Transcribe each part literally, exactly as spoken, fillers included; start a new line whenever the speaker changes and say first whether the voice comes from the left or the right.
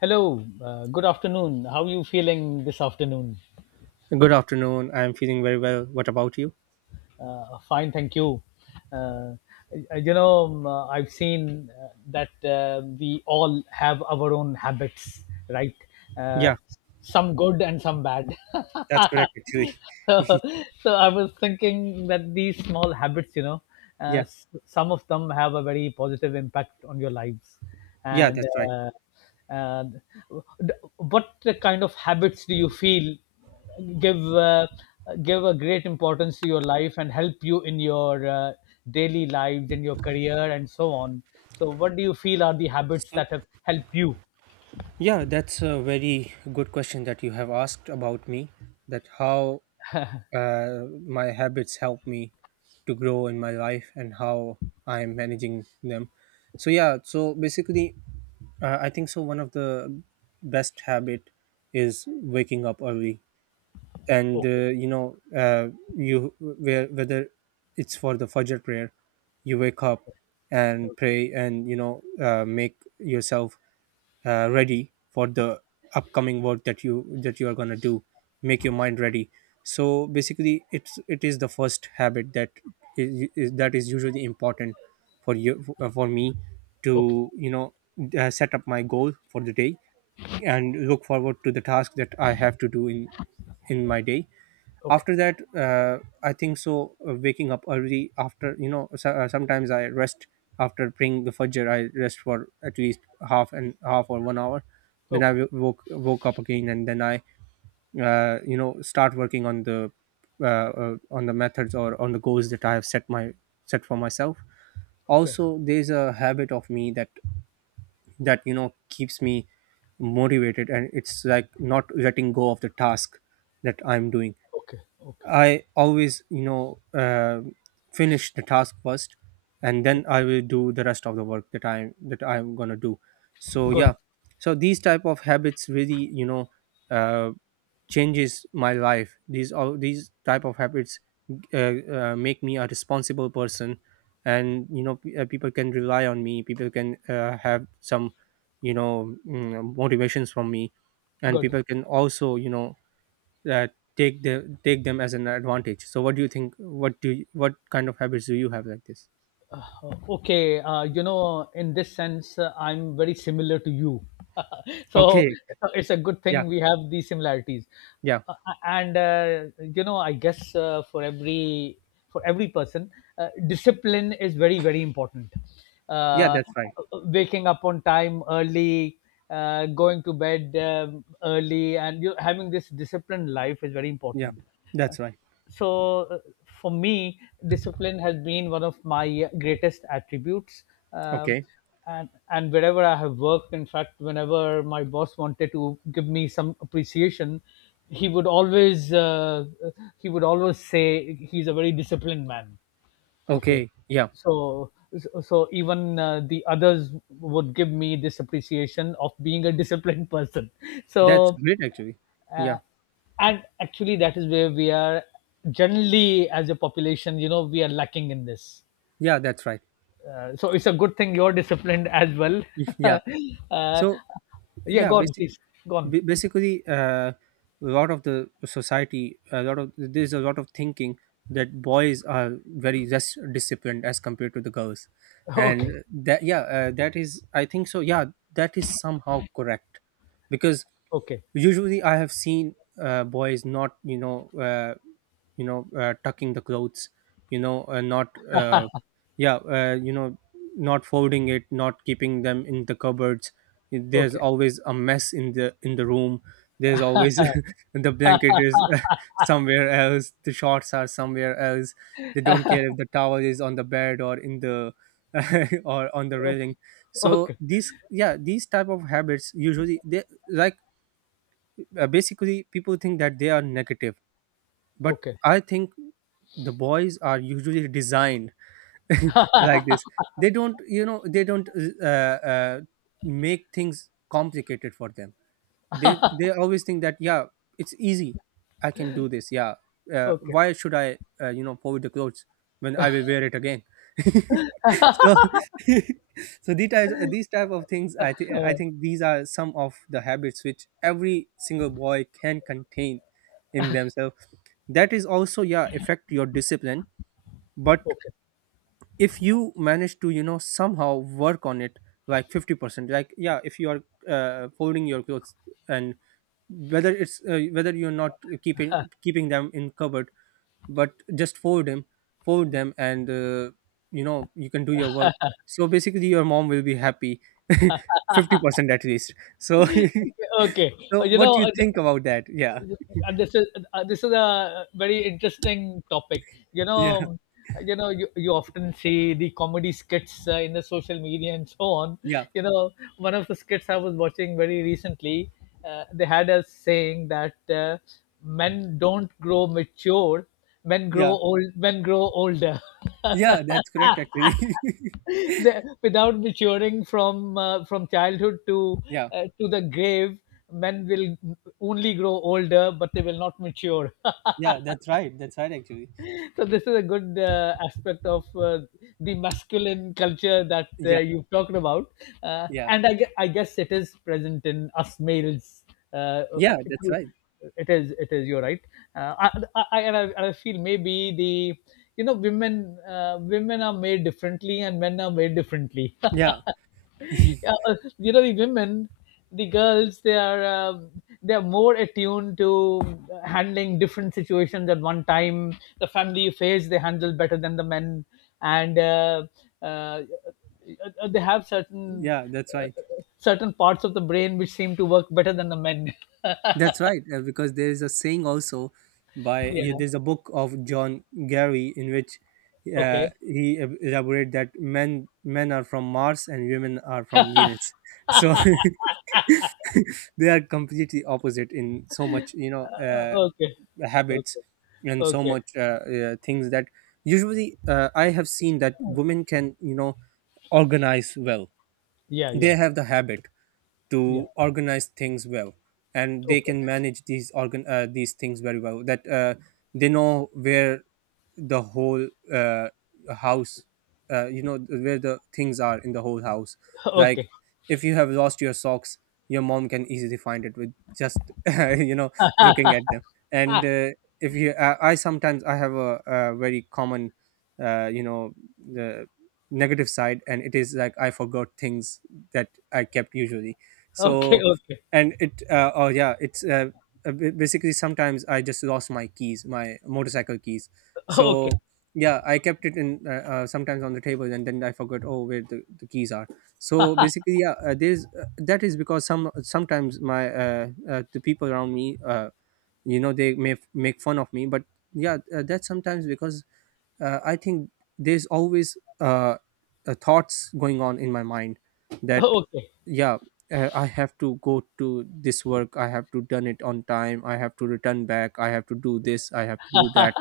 left: Hello, uh, good afternoon. How are you feeling this afternoon?
right: Good afternoon. I'm feeling very well. What about you?
left: Uh, fine, thank you. Uh, uh, you know, um, uh, I've seen uh, that uh, we all have our own habits, right? Uh,
right: Yeah,
left: some good and some bad.
right: that's correct actually.
left: So I was thinking that these small habits, you know, uh,
right: Yeah,
left: s- some of them have a very positive impact on your lives.
right: yeah,
left: And
right: that's right.
left: uh, and d- what kind of habits do you feel give uh, give a great importance to your life and help you in your uh, daily lives, in your career, and so on? So, what do you feel are the habits
right: So,
left: that have helped you?
right: yeah, that's a very good question that you have asked about me that how uh, my habits help me to grow in my life and how I'm managing them. So, yeah, so basically, uh, I think so. One of the best habit is waking up early and
left: Okay,
right: uh, you know uh, you where whether it's for the fajr prayer you wake up and pray and you know uh, make yourself uh, ready for the upcoming work that you that you are going to do, make your mind ready. So basically it's it is the first habit that is, is that is usually important for you uh, for me
left: okay,
right: to you know uh, set up my goal for the day and look forward to the task that I have to do in in my day.
left: okay,
right: After that, uh, I think so. Uh, waking up early, after you know so, uh, sometimes I rest. After praying the fajr, I rest for at least half and half or one hour, then I
left: okay,
right: wo- woke woke up again and then I uh, you know, start working on the uh, uh, on the methods or on the goals that I have set my set for myself.
left: okay,
right: Also, there's a habit of me that that you know, keeps me motivated, and it's like not letting go of the task that I'm doing.
left: okay, okay,
right: I always, you know, uh, finish the task first, and
left: okay.
right: then I will do the rest of the work that I that I'm gonna do. So
left: Good,
right: yeah, so these type of habits really, you know, uh, changes my life. These all these type of habits uh, uh, make me a responsible person, and you know, p- uh, people can rely on me. People can uh, have some, you know, mm, motivations from me, and
left: good.
right: people can also, you know, uh, take the take them as an advantage. So what do you think, what do you, what kind of habits do you have like this?
left: Uh, okay, uh, you know in this sense, uh, I'm very similar to you. so
right: Okay.
left: so it's a good
right: Yeah,
left: thing we have these similarities.
right: yeah.
left: Uh, and uh, you know I guess uh, for every for every person, uh, discipline is very, very important.
right: Yeah,
left: uh,
right: that's right.
left: Waking up on time early, uh, going to bed um, early, and you having this disciplined life is very
right: Yeah,
left: important. Uh,
right: that's right.
left: so, uh, for me, discipline has been one of my greatest attributes. Um
right: Okay,
left: and and wherever I have worked, in fact, whenever my boss wanted to give me some appreciation, he would always uh, he would always say, he's a very disciplined man. Okay.
right: okay. Yeah,
left: So so even, uh, the others would give me this appreciation of being a disciplined person.
right: that's
left: So,
right: great actually. Yeah.
left: uh, and actually that is where we are generally, as a population, you know we are lacking in this.
right: Yeah, that's right.
left: Uh, so it's a good thing you're disciplined as well.
right: Yeah.
left: uh,
right: So
left: yeah,
right: yeah,
left: go on,
right: basic
left: please. Go on.
right: ba- basically uh, a lot of the society, a lot of there's a lot of thinking that boys are very less disciplined as compared to the girls.
left: Okay,
right: And that yeah uh, that is, I think so, yeah, that is somehow correct. Because
left: okay,
right: usually I have seen uh, boys not you know uh, you know, uh, tucking the clothes, you know uh, not uh, yeah uh, you know, not folding it, not keeping them in the cupboards. There's
left: okay,
right: always a mess in the in the room. There's always the blanket is somewhere else, the shorts are somewhere else. They don't care if the towel is on the bed or in the or on the railing. So
left: okay,
right: these, yeah, these type of habits usually they like uh, basically people think that they are negative, but
left: okay,
right: I think the boys are usually designed like this. They don't you know, they don't uh, uh, make things complicated for them. They they always think that yeah, it's easy, I can do this. Yeah, uh,
left: okay,
right: why should I uh, you know, fold the clothes when I will wear it again? So so these types, these type of things, i think I
left: uh,
right: think these are some of the habits which every single boy can contain in themselves, that is also, yeah, affect your discipline. But
left: okay,
right: if you manage to, you know, somehow work on it, like fifty percent, like, yeah, if you are uh, folding your clothes, and whether it's uh, whether you're not keeping keeping them in cupboard, but just fold them, fold them, and uh, you know, you can do your work. So basically your mom will be happy fifty percent at least. So
left: okay, okay. Uh,
right: so
left: you
right: what
left: know
right: do you
left: uh,
right: think about that? Yeah.
left: and this is, uh, this is a very interesting topic. you
right: Yeah.
left: know you know you, you often see the comedy skits, uh, in the social media and so on.
right: Yeah.
left: you know One of the skits I was watching very recently, uh, they had us saying that, uh, men don't grow mature. Men grow
right: Yeah,
left: old, men grow older.
right: yeah, that's correct actually.
left: They- without maturing from uh, from childhood to
right: Yeah.
left: uh, to the grave, men will only grow older, but they will not mature.
right: Yeah, that's right. That's right, actually.
left: So this is a good, uh, aspect of uh, the masculine culture that uh,
right: Yeah,
left: you've talked about. Uh,
right: yeah,
left: and I, gue- I guess it is present in us males. uh,
right: yeah, that's right.
left: it is it is you're right. uh, I, I, I, and I, and I feel maybe the, you know women uh, women are made differently and men are made differently.
right: Yeah,
left: Yeah, uh, you know the women, the girls, they are, um, they are more attuned to handling different situations at one time, the family phase they handle better than the men. And uh, uh, uh, they have certain
right: yeah, that's
left: uh,
right: right.
left: certain parts of the brain which seem to work better than the men.
right: That's right. Uh, because there is a saying also by, yeah,
left: Yeah,
right: there's a book of John Gary in which uh,
left: okay.
right: he eb- elaborate that men men are from Mars and women are from Venus. So they are completely opposite in so much, you know,
left: Uh,
right: uh,
left: okay,
right: habits
left: okay,
right: and so
left: okay,
right: much uh, uh, things that usually uh, I have seen that women can, you know, organize well.
left: yeah, yeah,
right: They have the habit
left: yeah,
right: to organize things well, and they
left: okay,
right: can manage these organ uh, these things very well, that uh, they know where the whole uh, house, uh, you know, where the things are in the whole house. Like,
left: okay.
right: if you have lost your socks, your mom can easily find it with just you know, looking at them. And uh, if you, I, I sometimes, I have a, a very common uh, you know, the negative side, and it is like I forgot things that I kept usually.
left: Okay,
right: So
left: okay, okay.
right: and it uh, oh yeah it's uh, uh, ba- basically, sometimes I just lost my keys, my motorcycle keys. So
left: Okay,
right: yeah, I kept it in uh, uh, sometimes on the table, and then I forgot, oh, where the, the keys are. So basically, yeah, uh, there's uh, that is because some sometimes my uh, uh, the people around me uh, you know, they may f- make fun of me. But yeah, uh, that's sometimes because uh, I think there's always uh, uh, thoughts going on in my mind that
left: okay,
right: yeah, uh, I have to go to this work. I have to done it on time. I have to return back. I have to do this. I have to do that.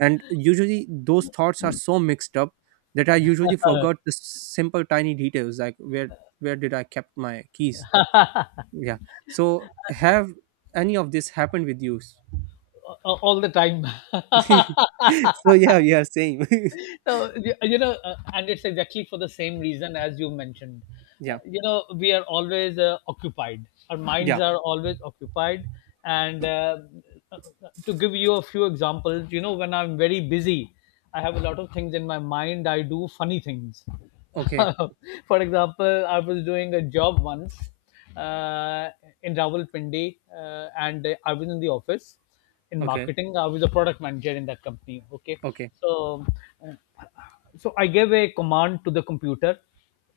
right: And usually those thoughts are so mixed up that I usually forgot the simple tiny details like where where did I kept my keys. Yeah. So have any of this happened with you?
left: uh, all the time.
right: So yeah, yeah, same.
left: So you you know, uh, and it's exactly for the same reason as you mentioned. Uh,
right: Yeah.
left: you know, we are always uh, occupied. Our minds
right: Yeah.
left: are always occupied. And uh, to give you a few examples, you know, when I'm very busy, I have a lot of things in my mind. I do funny things.
right: Okay.
left: For example, I was doing a job once, uh, in Rawalpindi, uh, and I was in the office in
right: Okay.
left: marketing. I was a product manager in that company. Okay,
right: Okay.
left: so uh, so I gave a command to the computer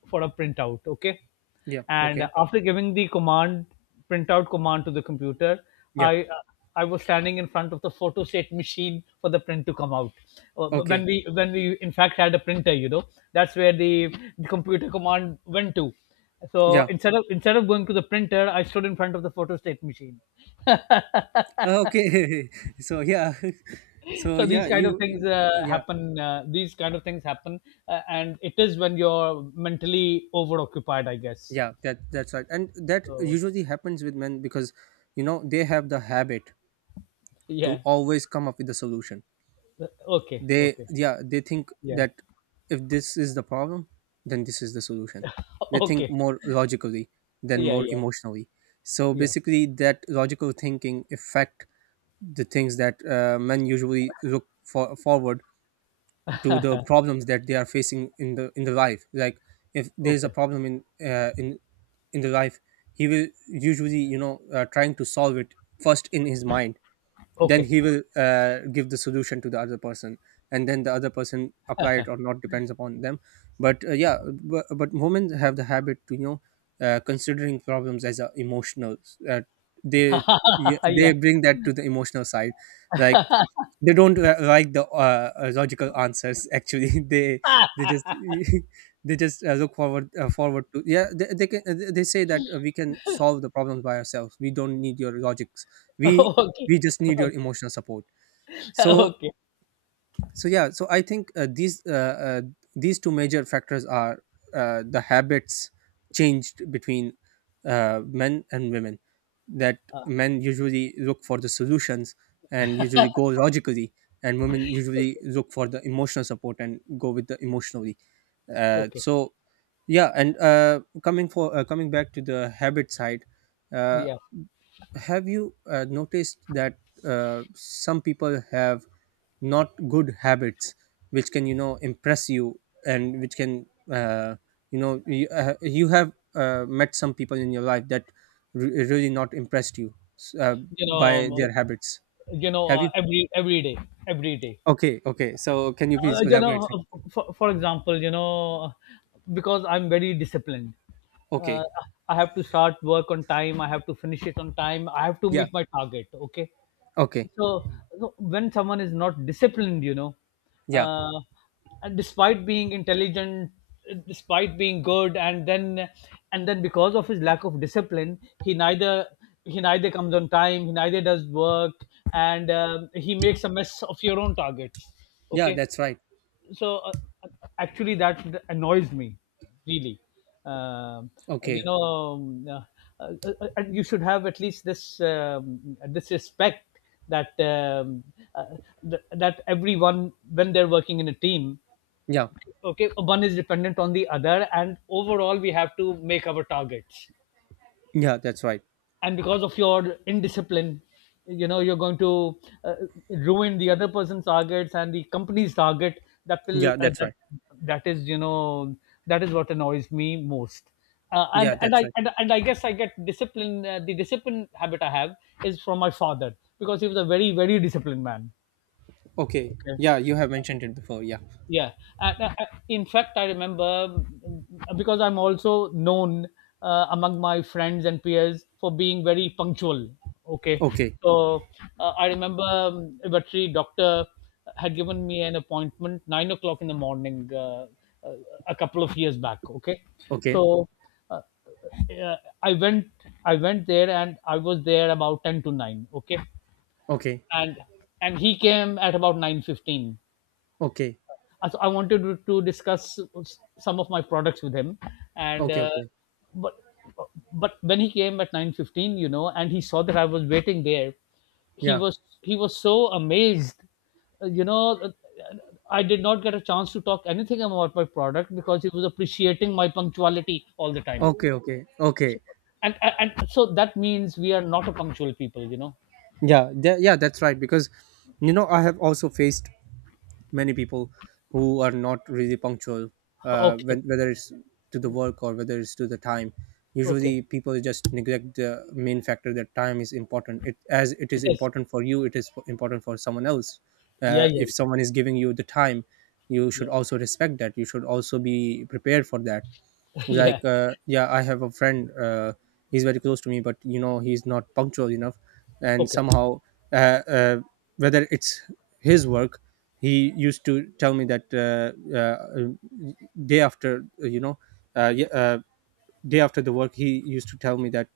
left: for a printout. Okay,
right: Yeah.
left: and
right: Okay.
left: after giving the command printout command to the computer,
right: Yeah.
left: I I was standing in front of the photostat machine for the print to come out. Uh,
right: Okay.
left: When we when we in fact had a printer, you know, that's where the, the computer command went to. So
right: Yeah.
left: instead of instead of going to the printer, I stood in front of the photostat machine.
right: Uh, Okay. So yeah. So
left: So these
right: yeah.
left: kind of
right: You.
left: things uh,
right: Yeah.
left: happen. Uh, these kind of things happen uh, and it is when you're mentally overoccupied, I guess.
right: Yeah. That. That's right. And that
left: So
right: usually happens with men because, you know, they have the habit to
left: yeah,
right: always come up with a solution.
left: okay,
right: They.
left: okay,
right: Yeah. They think
left: yeah.
right: that if this is the problem, then this is the solution. They think
left: Okay,
right: more logically than
left: yeah,
right: more
left: yeah,
right: emotionally. So
left: yeah,
right: basically, that logical thinking affect the things that uh, men usually look for forward to the problems that they are facing in the in the life. Like, if there is a
left: okay,
right: problem in uh, in in the life, he will usually, you know, uh, trying to solve it first in his mind, then
left: okay.
right: he will uh, give the solution to the other person, and then the other person apply it or not, depends upon them. But uh, yeah, but, but women have the habit to, you know, uh, considering problems as a emotional uh, they, yeah, they
left: Yeah.
right: bring that to the emotional side. Like, they don't uh, like the uh, uh, logical answers, actually. they they just they just uh, look forward uh, forward to, yeah, they, they can uh, they say that uh, we can solve the problems by ourselves, we don't need your logics. we
left: Okay,
right: we just need your
left: okay.
right: emotional support. So
left: Okay,
right: so yeah, so I think uh, these uh, uh, these two major factors are uh, the habits changed between uh, men and women, that men usually look for the solutions and usually go logically, and women usually look for the emotional support and go with the emotionally. Uh,
left: okay,
right: so yeah. And uh, coming for uh, coming back to the habit side, uh,
left: yeah.
right: have you uh, noticed that uh, some people have not good habits which can, you know, impress you, and which can uh, you know, you, uh, you have uh, met some people in your life that re- really not impressed you s- uh,
left: you
right: by
left: know uh,
right: their habits,
left: you know
right: have
left: uh,
right: you?
left: every every day, every day
right: Okay, okay. So can you
left: uh,
right: please
left: you
right: elaborate
left: know,
right: some of
left: uh,
right: it?
left: for, for example, you know, because I'm very disciplined, uh,
right: Okay.
left: I have to start work on time. I have to finish it on time. I have to
right: Yeah.
left: meet my target. Okay,
right: Okay.
left: so, so when someone is not disciplined, you know,
right: Yeah.
left: uh, and despite being intelligent, despite being good, and then and then because of his lack of discipline, he neither he neither comes on time. He neither does work, and um he makes a mess of your own targets.
right: Yeah,
left: Okay.
right: that's right.
left: so uh, uh, Actually that annoys me, really. um, you
right: Okay.
left: know um, uh, uh, uh, and you should have at least this, um, this respect, that um, uh, th- that everyone, when they're working in a team,
right: Yeah.
left: okay, one is dependent on the other, and overall we have to make our targets.
right: Yeah, that's right.
left: And because of your indiscipline, you know you're going to uh, ruin the other person's targets and the company's target. That will
right: Yeah,
left: uh,
right: that's
left: that
right: right.
left: that is you know That is what annoys me most. uh,
right: Yeah,
left: and and
right: that's
left: i
right: right.
left: and, and i guess I get discipline uh, the discipline habit I have is from my father, because he was a very, very disciplined man.
right: Okay,
left: Okay,
right: yeah, you have mentioned it before. Yeah.
left: yeah, and, uh, uh, in fact, I remember, mm, because I'm also known uh, among my friends and peers for being very punctual. Okay,
right: Okay.
left: so uh, I remember, um, a veterinary doctor had given me an appointment nine o'clock in the morning, uh, uh, a couple of years back. Okay,
right: Okay.
left: so uh, uh, I went I went there, and I was there about ten to nine. Okay,
right: Okay.
left: and and he came at about nine fifteen.
right: Okay.
left: Uh, so I wanted to to discuss some of my products with him, and
right: Okay.
left: uh,
right: Okay.
left: but but when he came at nine fifteen, you know, and he saw that I was waiting there, he
right: Yeah.
left: was he was so amazed. Uh, You know, uh, I did not get a chance to talk anything about my product, because he was appreciating my punctuality all the time.
right: Okay, okay, okay.
left: So- And, and and so that means we are not a punctual people, you know.
right: Yeah, tha- yeah, that's right. Because you know, I have also faced many people who are not really punctual, uh,
left: Okay,
right: when, whether it's to the work or whether it's to the time.
left: okay,
right: Usually people just neglect the main factor that time is important. It, as it
left: it
right: is
left: is.
right: important for you, it is f- important for someone else.
left: Yeah,
right: Uh,
left: yeah,
right: if someone is giving you the time, you should
left: yeah.
right: also respect that. You should also be prepared for that.
left: Yeah.
right: Like uh, yeah, I have a friend uh, He's very close to me, but you know he's not punctual enough. And
left: Okay,
right: somehow, uh, uh, whether it's his work, he used to tell me that, uh, uh, day after, uh, you know uh, ye- uh, day after the work, he used to tell me that,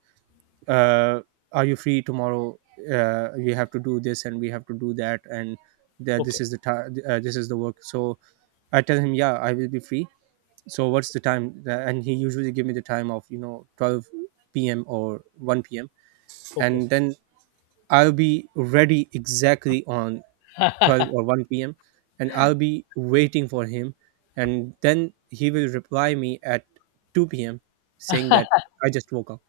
right: uh, are you free tomorrow, uh, we have to do this and we have to do that and that this
left: okay,
right: is the ti uh, This is the work. So I tell him, yeah, I will be free. So what's the time? Uh, and he usually give me the time of you know twelve p.m or one p.m.
left: okay.
right: And then I'll be ready exactly on twelve or one p.m, and I'll be waiting for him. And then he will reply me at two p.m, saying that I just woke up.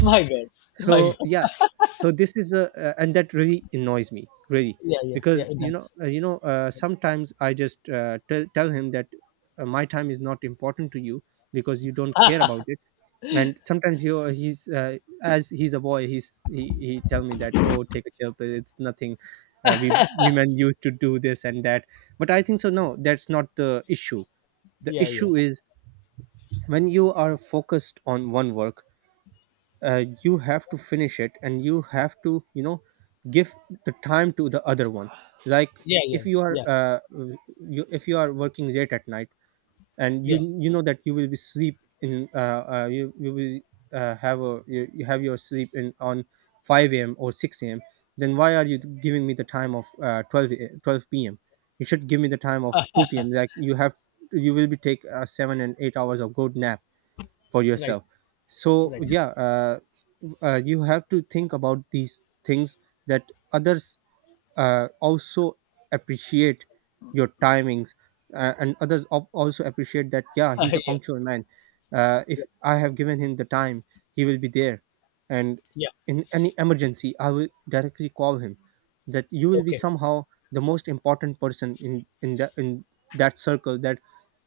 left: My God, my
right: So yeah.
left: God.
right: So this is a uh, and that really annoys me, really.
left: Yeah, yeah, yeah,
right: Because you know uh, you know uh, sometimes I just uh, tell, tell him that, uh, my time is not important to you because you don't care about it. And sometimes he he's uh, as he's a boy, he's he, he tell me that, oh, take a chill pill, it's nothing. Uh, we women used to do this and that. But I think so, no, that's not the issue. The
left: yeah, yeah,
right: issue
left: yeah,
right: is, when you are focused on one work, uh, you have to finish it, and you have to you know give the time to the other one. Like,
left: yeah,
right: if
left: yeah,
right: you are
left: yeah,
right: uh, you, if you are working late at night, and
left: yeah.
right: you you know that you will be sleep in uh, uh you, you will uh, have a you, you have your sleep in on five a.m or six a.m, then why are you giving me the time of uh, twelve a- twelve p.m? You should give me the time of two p.m. Like you have, you will be take uh, seven and eight hours of good nap for
left: Right,
right: yourself. So
left: right.
right: yeah, uh, uh, you have to think about these things, that others uh, also appreciate your timings uh, and others al- also appreciate that, yeah, he's a
left: Yeah,
right: punctual man. Uh, if
left: yeah,
right: I have given him the time, he will be there. And
left: yeah.
right: in any emergency I will directly call him, that you will be
left: Okay.
right: somehow the most important person in in the in that circle. That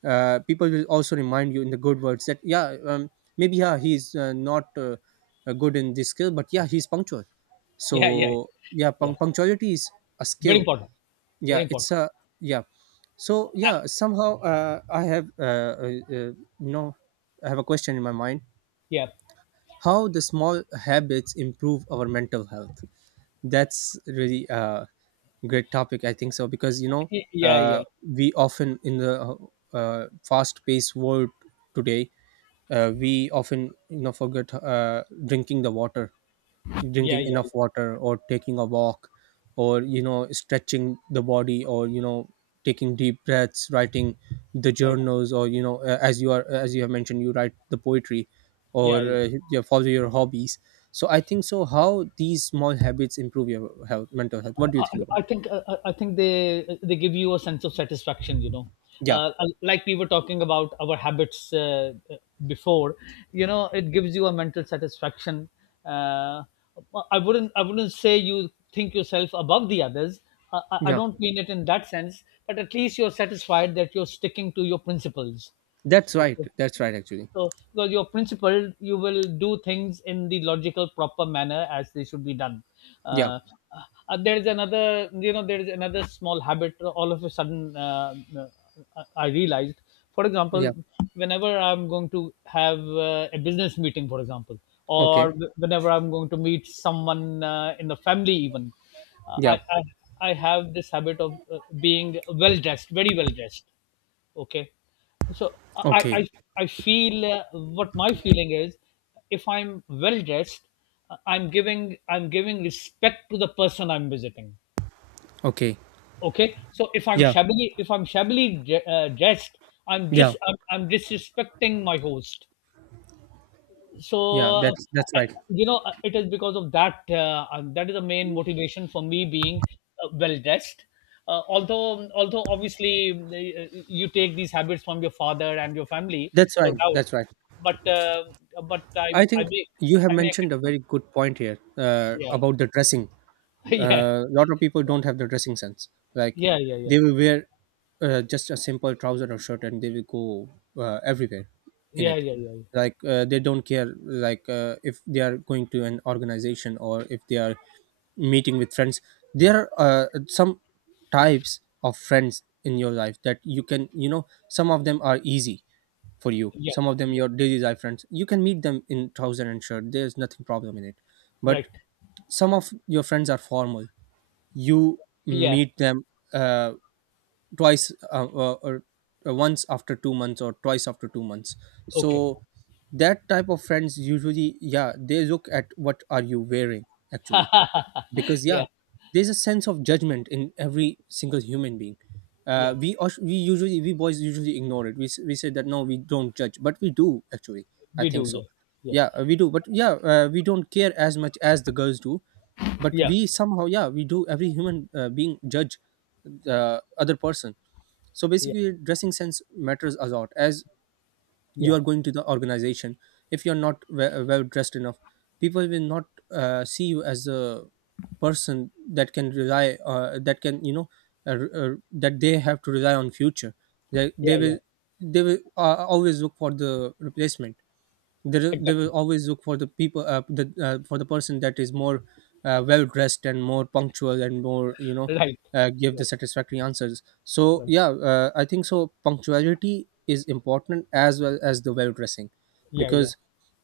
right: uh, people will also remind you in the good words, that yeah, um, maybe, yeah, he's uh, not uh, uh, good in this skill, but yeah, he's punctual.
left: Yeah, yeah,
right: So yeah,
left: yeah.
right: punc- punctuality is a
left: Very
right: skill.
left: important. Very
right: Yeah, it's
left: important.
right: a yeah. So
left: Uh,
right: yeah, somehow uh, I have uh, uh, uh, you know I have a question in my mind.
left: yeah,
right: How the small habits improve our mental health. That's really a great topic, I think so, because you know
left: yeah, yeah,
right: uh, we often in the uh, uh, fast-paced world today, uh, we often you know forget uh, drinking the water,
left: yeah,
right: drinking
left: yeah, yeah.
right: enough water, or taking a walk, or you know stretching the body, or you know taking deep breaths, writing the
left: Right.
right: journals, or you know uh, as you are as you have mentioned, you write the poetry,
left: Yeah,
right: or
left: yeah.
right: uh, you follow your hobbies. So I think so, how these small habits improve your health, mental health. What do you
left: I,
right: think about
left: I
right: it?
left: think uh, uh, I think they they give you a sense of satisfaction. You know,
right: Yeah,
left: uh, uh, like we were talking about our habits uh, uh, before. You know, it gives you a mental satisfaction. Uh, I wouldn't I wouldn't say you think yourself above the others. I, I I
right: yeah,
left: don't mean it in that sense, but at least you're satisfied that you're sticking to your principles.
right: that's right,
left: Okay.
right: that's right, actually.
left: So, because your principle, you will do things in the logical, proper manner as they should be done.
right: Yeah,
left: Uh, uh, there is another, you know, there is another small habit. All of a sudden, uh, uh, I realized. For
right: yeah.
left: example, whenever I'm going to have uh, a business meeting, for example,
right: Okay.
left: or whenever I'm going to meet someone uh, in the family, even, uh,
right: Yeah.
left: I, I I have this habit of uh, being well dressed, very well dressed. Okay, so i
right: Okay,
left: i, I feel, uh, what my feeling is, if I'm well dressed, uh, i'm giving i'm giving respect to the person I'm visiting.
right: okay.
left: Okay, so if i'm
right: Yeah,
left: shabbily if i'm shabbily dre- uh, dressed, i'm
right: yeah,
left: dis I'm, I'm disrespecting my host. So
right: yeah,
left: uh,
right: that's that's right,
left: you know uh, it is because of that. Uh, uh, that is the main motivation for me being uh, well dressed. uh, although although obviously uh, you take these habits from your father and your family,
right: that's
left: no
right: right,
left: doubt.
right: that's right.
left: But uh, but i
right: I
left: i
right: think
left: make
right: you have
left: i make
right: mentioned a
left: it.
right: very good point here, uh, about the dressing.
left: Yeah,
right: A lot of people don't have the dressing sense. Like,
left: yeah, yeah,
right: they
left: yeah,
right: will wear uh, just a simple trouser or shirt, and they will go uh, everywhere in
left: yeah,
right: it.
left: yeah, yeah,
right: Like, uh, they don't care. Like, uh, if they are going to an organization, or if they are meeting with friends, there are uh, some types of friends in your life that you can, you know some of them are easy for you,
left: yeah,
right: some of them
left: yeah,
right: your daily life friends, you can meet them in trouser and shirt, there's nothing problem in it. But
left: right,
right: some of your friends are formal, you
left: yeah,
right: meet them uh, twice uh, uh, or uh, once after two months, or twice after two months.
left: okay.
right: So that type of friends, usually, yeah, they look at what are you wearing, actually. Because, yeah,
left: Yeah,
right: there's a sense of judgment in every single human being. Uh,
left: yeah,
right: we us- we usually we boys usually ignore it, we, s- we say that no, we don't judge, but we do, actually, I
left: we
right: think
left: do,
right: so.
left: yeah, yeah,
right: Yeah, uh, we do, but yeah, uh, we don't care as much as the girls do. But
left: yeah,
right: we somehow, yeah, we do, every human uh, being judge the other person. So
left: yeah,
right: basically dressing sense matters a lot. As you
left: yeah,
right: are going to the organization, if you're not we- uh, well dressed enough, people will not uh, see you as a person that can rely, uh, that can, you know uh, uh, that they have to rely on future. they,
left: yeah,
right: they
left: yeah,
right: will they will uh, always look for the replacement. They, they will
left: exactly,
right: always look for the people, uh, the, uh, for the person that is more uh, well dressed, and more punctual, and more, you know
left: right.
right: uh, give
left: Yeah.
right: the satisfactory answers. So
left: Right.
right: yeah, uh, I think so, punctuality is important as well as the well dressing.
left: Yeah, yeah,
right: Because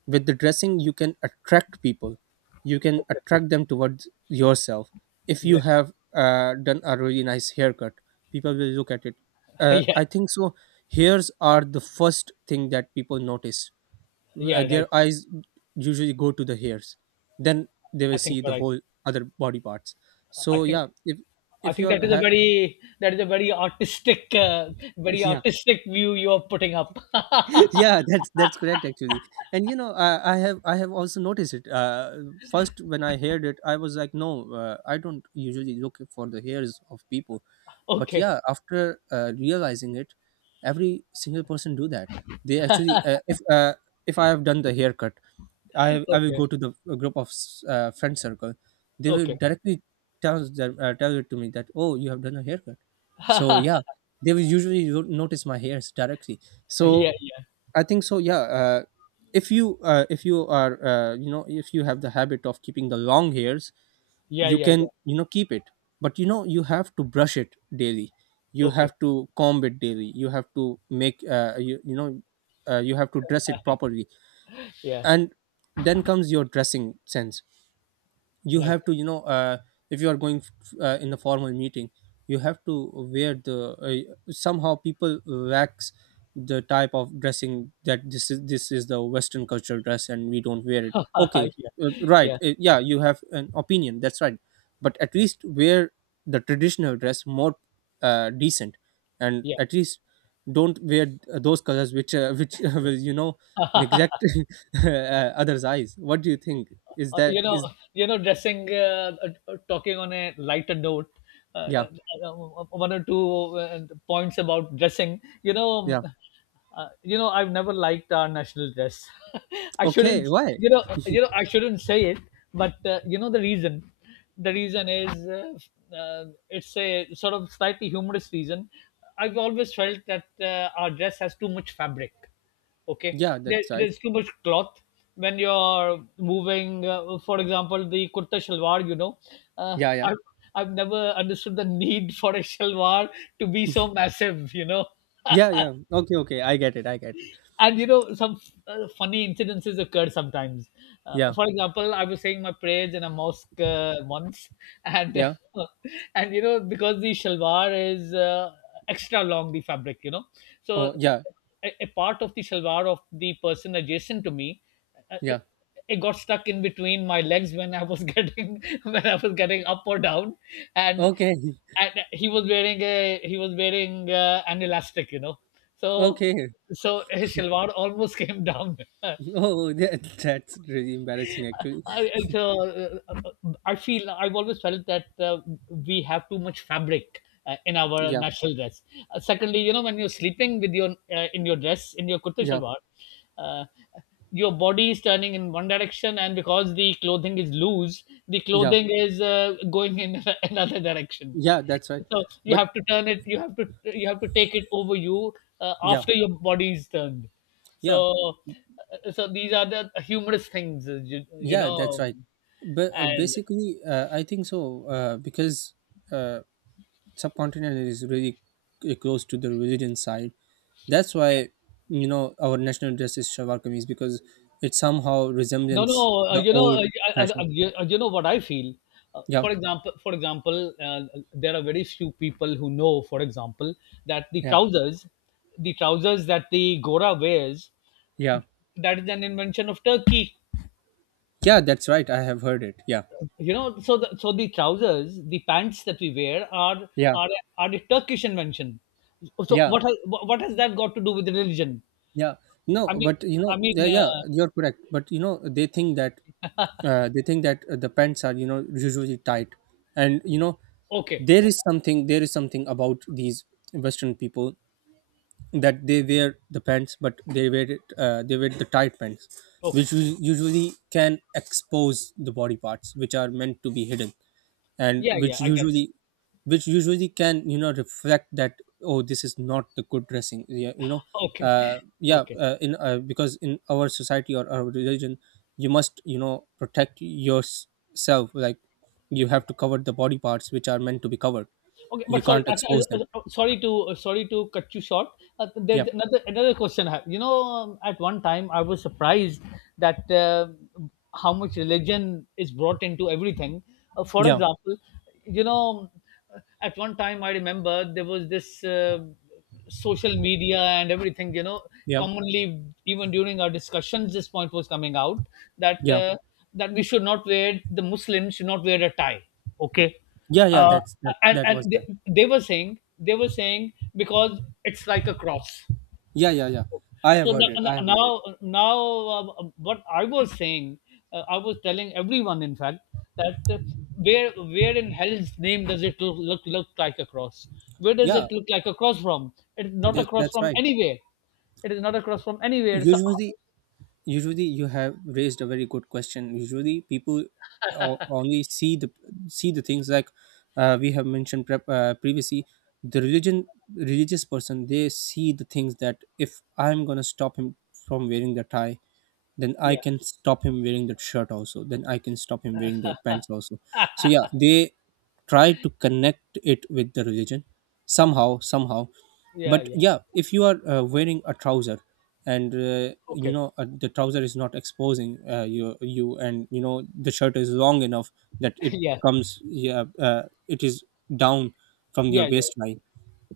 right: with the dressing you can attract people, you can
left: exactly,
right: attract them towards yourself. If you
left: exactly.
right: have uh, done a really nice haircut, people will look at it. uh,
left: Yeah,
right: I think so, hairs are the first thing that people notice. Uh,
left: yeah, right.
right: their eyes usually go to the hairs, then they will
left: I think
right: see the
left: you're right.
right: whole other body parts.
left: I
right: So
left: think
right: yeah, if
left: I
right: if
left: think that
right: you're
left: is a
right: ha-
left: very that is a very artistic, uh, very
right: yeah.
left: artistic view you are putting up.
right: Yeah, that's that's correct, actually. And you know, I, I have i have also noticed it. Uh, first when I heard it, I was like, no, uh, I don't usually look for the hairs of people. But
left: Okay,
right: yeah, after uh, realizing it, every single person do that. They actually, uh, if uh, if I have done the haircut, I I will
left: okay,
right: go to the a group of s- uh, friend circle. They will
left: okay.
right: directly tell them uh, tell it to me that, oh, you have done a haircut. So
left: Yeah,
right: yeah, they will usually no- notice my hairs directly.
left: yeah,
right: So I think so. Yeah, uh, if you uh, if you are, uh, you know if you have the habit of keeping the long hairs,
left: yeah,
right: you
left: yeah, yeah.
right: can, you know keep it. But you know, you have to brush it daily. You
left: Okay,
right: have to comb it daily. You have to make uh, you you know uh, you have to dress it properly.
left: yeah,
right: And then comes your dressing sense. You
left: right.
right: have to, you know uh, if you are going uh, in a formal meeting, you have to wear the uh, somehow people wax the type of dressing, that this is this is the Western cultural dress and we don't wear it, okay.
left: Yeah,
right: Uh, right,
left: yeah,
right: uh, yeah, you have an opinion, that's right. But at least wear the traditional dress more, uh, decent. And
left: yeah,
right: at least don't wear uh, those colors which uh, which
left: yeah.
right: will you know neglect uh, others eyes. What do you think, is
left: uh,
right: that
left: you know,
right: is?
left: you know, dressing, uh, uh, uh, talking on a lighter note, uh,
right: Yeah.
left: uh, uh, one or two uh, points about dressing. You know, um,
right: Yeah.
left: uh, you know, I've never liked our national dress. I
right: Okay.
left: shouldn't,
right: Why?
left: you know, uh, you know, I shouldn't say it, but uh, you know the reason. The reason is uh, uh, it's a sort of slightly humorous reason. I've always felt that uh, our dress has too much fabric, okay,
right: Yeah,
left: there,
right: that's right.
left: there's too much cloth when you're moving, uh, for example the kurta shalwar, you know. uh,
right: Yeah, yeah.
left: I've, I've never understood the need for a shalwar to be so massive, you know.
right: Yeah, yeah. Okay, okay. I get it. I get it.
left: And you know, some uh, funny incidences occurred sometimes. Uh,
right: Yeah.
left: for example, I was saying my prayers in a mosque uh, once, and
right: Yeah.
left: and you know, because the shalwar is uh, extra long, the fabric, you know. So
right: Oh, yeah.
left: a, a part of the shalwar of the person adjacent to me, uh, uh,
right: Yeah.
left: it got stuck in between my legs when I was getting when I was getting up or down, and
right: Okay.
left: and he was wearing a he was wearing uh, an elastic, you know. So
right: Okay.
left: so his shalwar almost came down.
right: Oh, that, that's really embarrassing, actually.
left: I, it's, uh, I feel I've always felt that uh, we have too much fabric uh, in our
right: Yeah.
left: national dress. Uh, secondly, you know, when you're sleeping with your uh, in your dress in your kurta
right: Yeah.
left: shalwar, uh, your body is turning in one direction, and because the clothing is loose, the
right: Yeah.
left: clothing is uh, going in another direction.
right: Yeah, that's right.
left: So you
right: But
left: have to turn it. You have to you have to take it over you uh,
right: yeah.
left: after your body is turned.
right: Yeah.
left: So, uh, so these are the humorous things, uh, you, you
right: Yeah, that's
left: know.
right: right. But uh,
left: And
right: basically, uh, I think so, uh, because uh, subcontinent is really c- close to the religion side. That's why, you know, our national dress is shalwar kameez, because it somehow
left: no,
right: resembles
left: no, uh,
right: the
left: you know,
right: old
left: uh, I- I-
right: fashion.
left: I- you, uh, you know what I feel. Uh,
right: Yeah,
left: for example, for example, uh, there are very few people who know, for example, that the
right: yeah,
left: trousers, the trousers that the Gora wears,
right: yeah,
left: that is an invention of Turkey.
right: yeah. That's right. I have heard it. Yeah,
left: You know, so the, so the trousers, the pants that we wear are
right: yeah,
left: are are a Turkish invention. So
right: yeah,
left: what has, what has that got to do with religion?
right: yeah.
left: I
right: No,
left: mean
right: but you
left: I
right: know, yeah,
left: mean,
right: yeah,
left: uh,
right: you're correct. But you know, they think that uh, they think that, uh, the pants are, you know, usually tight, and you know,
left: okay,
right: there
left: okay,
right: is something there is something about these Western people, that they wear the pants, but they wear it uh, they wear the tight pants,
left: okay.
right: which u- usually can expose the body parts which are meant to be hidden, and
left: Yeah, yeah,
right: which
left: I get.
right: usually which usually can, you know, reflect that, oh, this is not the good dressing, yeah, you know.
left: Okay,
right: Uh, yeah
left: okay,
right: uh, in uh, Because in our society or our religion, you must, you know, protect yourself. Like, you
left: okay.
right: have to cover the body parts which are meant to be covered.
left: Okay,
right: You
left: but sorry,
right: can't
left: uh, uh,
right: expose
left: uh,
right: them.
left: uh, sorry to uh, sorry to cut you short. Uh,
right: Yeah,
left: there's another another question. I have. You know, um, at one time I was surprised that uh, how much religion is brought into everything. Uh, for
right: yeah,
left: example, you know, uh, at one time I remember there was this uh, social media and everything. You know,
right: yeah,
left: commonly even during our discussions, this point was coming out that
right: yeah.
left: uh, that we should not wear the Muslims should not wear a tie. Okay.
right: Yeah, yeah,
left: uh,
right: that's that.
left: and
right: That
left: and
right: was
left: they,
right: that.
left: they were saying they were saying because it's like a cross.
right: Yeah, yeah, yeah. I have
left: So
right: heard it.
left: now
right: I have heard it.
left: now, now uh, what I was saying, uh, I was telling everyone, in fact, that uh, where where in hell's name does it look, look look like a cross? Where does
right: Yeah,
left: it look like a cross from? It's not a
right: that
left: cross
right: that's
left: from
right: right.
left: anywhere. It is not a cross from anywhere. It's a,
right: Usually, usually you have raised a very good question. Usually, people o- only see the, see the things like, uh, we have mentioned prep, uh, previously. The religion religious person, they see the things that, if I'm gonna stop him from wearing the tie, then I
left: yeah,
right: can stop him wearing that shirt also. Then I can stop him wearing the pants also. So yeah, they try to connect it with the religion, somehow, somehow.
left: yeah,
right: But
left: yeah.
right: yeah, if you are, uh, wearing a trouser, and, uh, you
left: Okay,
right: know uh, the trouser is not exposing, uh, you, you, and you know the shirt is long enough that it
left: yeah,
right: comes, yeah, uh, it is down from your
left: yeah, yeah,
right: waistline,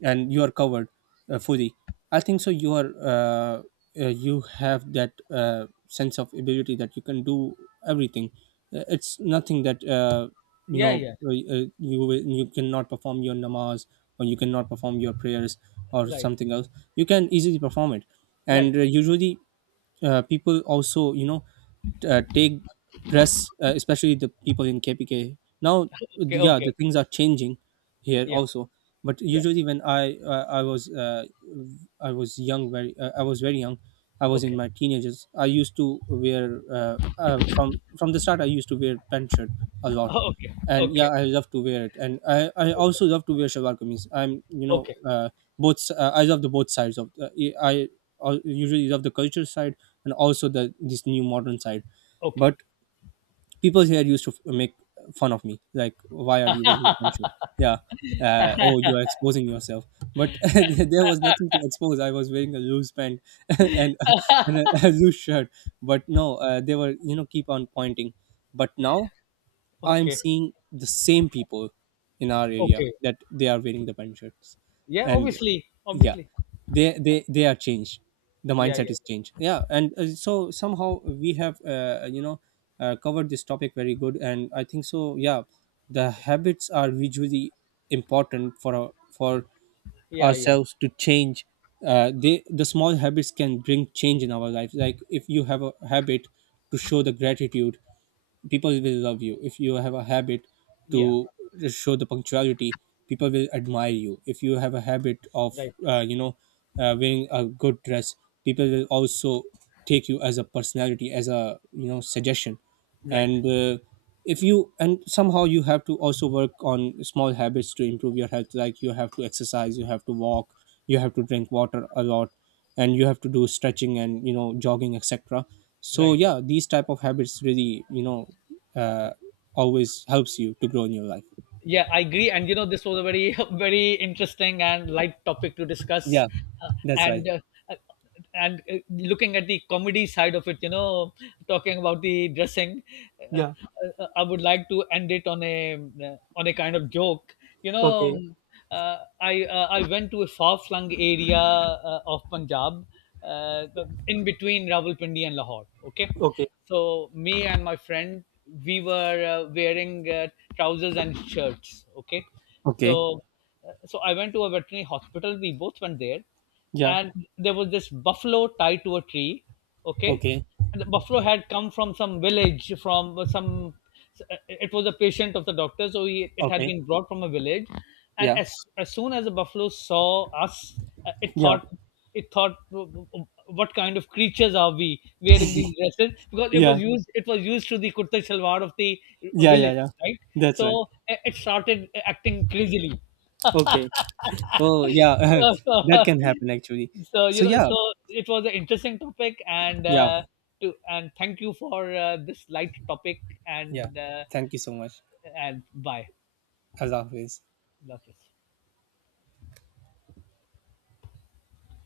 right: and you are covered, uh, fully. I think so, you are, uh, uh, you have that uh, sense of ability that you can do everything. Uh, it's nothing that, uh, you know
left: yeah, yeah.
right: uh, uh, you will- you cannot perform your namaz, or you cannot perform your prayers or
left: Right,
right: something else. You can easily perform it.
left: right.
right: And uh, usually, uh, people also, you know uh, take dress, uh, especially the people in K P K. Now,
left: Okay,
right: yeah, the
left: okay.
right: things are changing here
left: Yeah,
right: also. But
left: yeah.
right: usually, when I uh, I was uh, I was young, very, uh, I was very young. I was in
left: Okay.
right: my teenagers. I used to wear, uh, uh, from from the start. I used to wear pant shirt a lot,
left: Okay.
right: and yeah,
left: Okay.
right: I love to wear it. And I, I
left: Okay.
right: also love to wear shalwar kameez. I'm, you know
left: Okay.
right: uh, both si, uh, I love the both sides of, uh, I I uh, usually love the culture side, and also the this new modern side.
left: Okay.
right: But people here used to f- make fun of me, like, why are you wearing the pink shirt? Yeah, uh, oh, you are exposing yourself. But there was nothing to expose, I was wearing a loose pant and, and a, a loose shirt. But no, uh, they were, you know, keep on pointing. But now I'm
left: Okay.
right: seeing the same people in our area
left: Okay.
right: that they are wearing the pant shirts,
left: Yeah,
right: and
left: obviously.
right: yeah,
left: Obviously.
right: they they they are changed. The
left: Yeah,
right: mindset
left: yeah.
right: is changed. Yeah, and uh, so somehow we have, uh, you know uh, covered this topic very good, and I think so. Yeah, the habits are visually important for our, for
left: Yeah, yeah.
right: ourselves to change. Uh, they the small habits can bring change in our life. Like, if you have a habit to show the gratitude, people will love you. If you have a habit
left: Yeah.
right: to show the punctuality, people will admire you. If you have a habit of,
left: Right.
right: uh, you know uh, wearing a good dress, people will also take you as a personality, as a, you know suggestion.
left: Right.
right: And uh, if you and somehow, you have to also work on small habits to improve your health. Like, you have to exercise, you have to walk, you have to drink water a lot, and you have to do stretching and, you know, jogging, etc. So
left: Right.
right: yeah, these type of habits really, you know uh, always helps you to grow in your life.
left: Yeah, I agree. And you know, this was a very, very interesting and light topic to discuss.
right: Yeah,
left: Uh,
right: that's right.
left: and uh, uh, and uh, looking at the comedy side of it, you know, talking about the dressing, uh, uh, I would like to end it on a uh, on a kind of joke. You know, uh, I uh, I went to a far flung area uh, of Punjab, uh, in between Rawalpindi and Lahore. Okay,
right: Okay.
left: so me and my friend we were uh, wearing uh, trousers and shirts. Okay,
right: Okay.
left: so uh, so I went to a veterinary hospital. We both went there,
right: Yeah.
left: and there was this buffalo tied to a tree. Okay,
right: Okay.
left: and the buffalo had come from some village from some, it was a patient of the doctor, so he, it had
right: Okay.
left: been brought from a village. And
right: Yeah.
left: as as soon as the buffalo saw us, uh, it
right: Yeah.
left: thought, it thought, what kind of creatures are we wearing these dresses, because it was
right: Yeah.
left: used it was used to the kurta shalwar of the
right: Yeah. Yeah.
left: village,
right: Yeah.
left: right?
right: That's
left: So
right: right.
left: uh, it started acting crazily.
right: Okay. Oh, yeah.
left: So, so,
right: That can happen, actually.
left: so
right: So,
left: you know,
right: yeah.
left: so it was an interesting topic, and
right: Yeah.
left: uh, to and thank you for uh, this light topic,
right: Yeah.
left: and uh,
right: Thank you so much.
left: and bye,
right: As always.
left: love you.